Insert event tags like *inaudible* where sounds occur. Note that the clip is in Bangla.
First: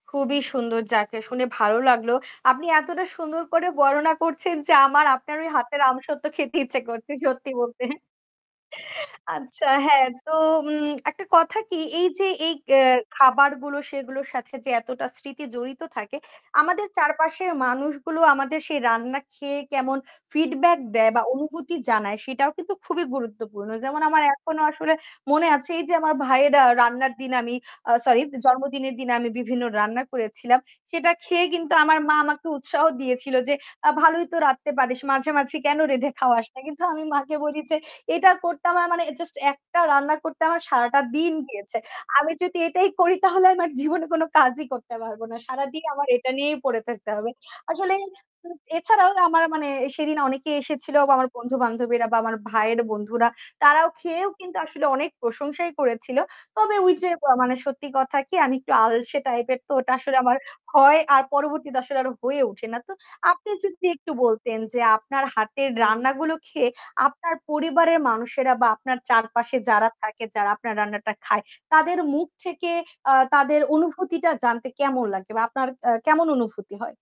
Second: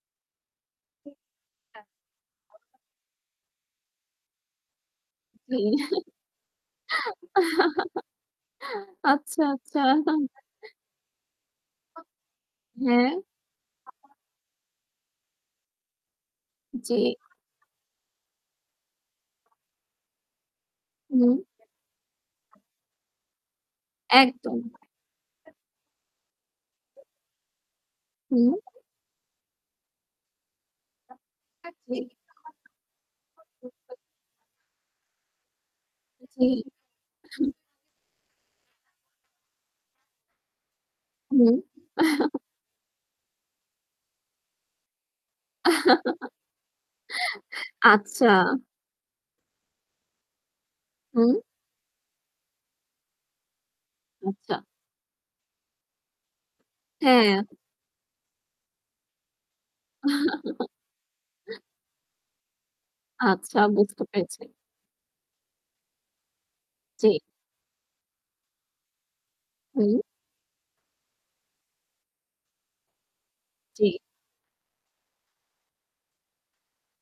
খুবই সুন্দর উ যাকে শুনে ভালো হ্যাঁ। লাগলো। অ আপনি এতটা সুন্দর করে বর্ণনা করছেন যে আমার আপনার ওই জি হাতের আমসত্ব খেতে ইচ্ছে করছে। সত্যি বলতে। *chuckles* *chuckles* আচ্ছা, আচ্ছা আচ্ছা। হ্যাঁ তো উম একটা কথা কি এইযে এই এ হ্যাঁ। খাবারগুলো সেগুলোর সাথে যে এতটা স্মৃতি জড়িত থাকে, আমাদের জি। চারপাশের মানুষগুলো আমাদের সেই রান্না খেয়ে কেমন ফিডব্যাক দেয় বা হুম। অনুভূতি জানায় সেটাও কিন্তু খুবই গুরুত্বপূর্ণ। যেমন আমার একদম। এখনো আসলে মনে আছে এইযে আমার ভাইয়ের আ রান্নার দিনে আমি আ সরি! হুম। জন্মদিনের দিনে আমি বিভিন্ন রান্না করেছিলাম। সেটা খেয়ে কিন্তু আমার মা আমাকে উৎসাহ দিয়েছিল যে আ *unintelligible* "ভালোই তো রাঁধতে পারিস। মাঝে, মাঝে কেনো রেঁধে জি, খাওয়াস না?" কিন্তু আমি মাকে হু। বলি যে, "এটা করতে আমার মানে জাস্ট একটা রান্না করতে আমার সারাটা দিন হুম। গিয়েছে। আমি *chuckles* যদি এটাই করি তাহলে আমার জীবনে কোনো কাজই করতে পারবো না। সারাদিন আমার এটা নিয়েই পড়ে থাকতে হবে।" *laughs* আসলে আচ্ছা। উ এছাড়াও আমার মানে সেদিন অনেকে এসেছিল বা আমার হুম। বন্ধু-বান্ধবীরা বা আমার ভাইয়ের বন্ধুরা, তারাও খেয়েও আচ্ছা। কিন্তু আসলে অনেক প্রশংসাই করেছিল। তবে ওইযে ব হ্যাঁ। মানে সত্যি কথা কি আমি একটু আলসে টাইপের তো ওটা আসলে আমার হয় আর *chuckles* পরবর্তীতে আসলে আরো হয়ে ওঠে না তো। আপনি আচ্ছা, যদি বুঝতে একটু পেরেছি। বলতেন যে আপনার হাতের রান্নাগুলো খেয়ে জি। আপনার পরিবারের মানুষেরা বা আপনার চারপাশে যারা হুম। থাকে যারা আপনার রান্নাটা খায় তাদের মুখ থেকে আ তাদের জি। অনুভূতিটা জানতে কেমন লাগে বা আপনার আ কেমন অনুভূতি হয়?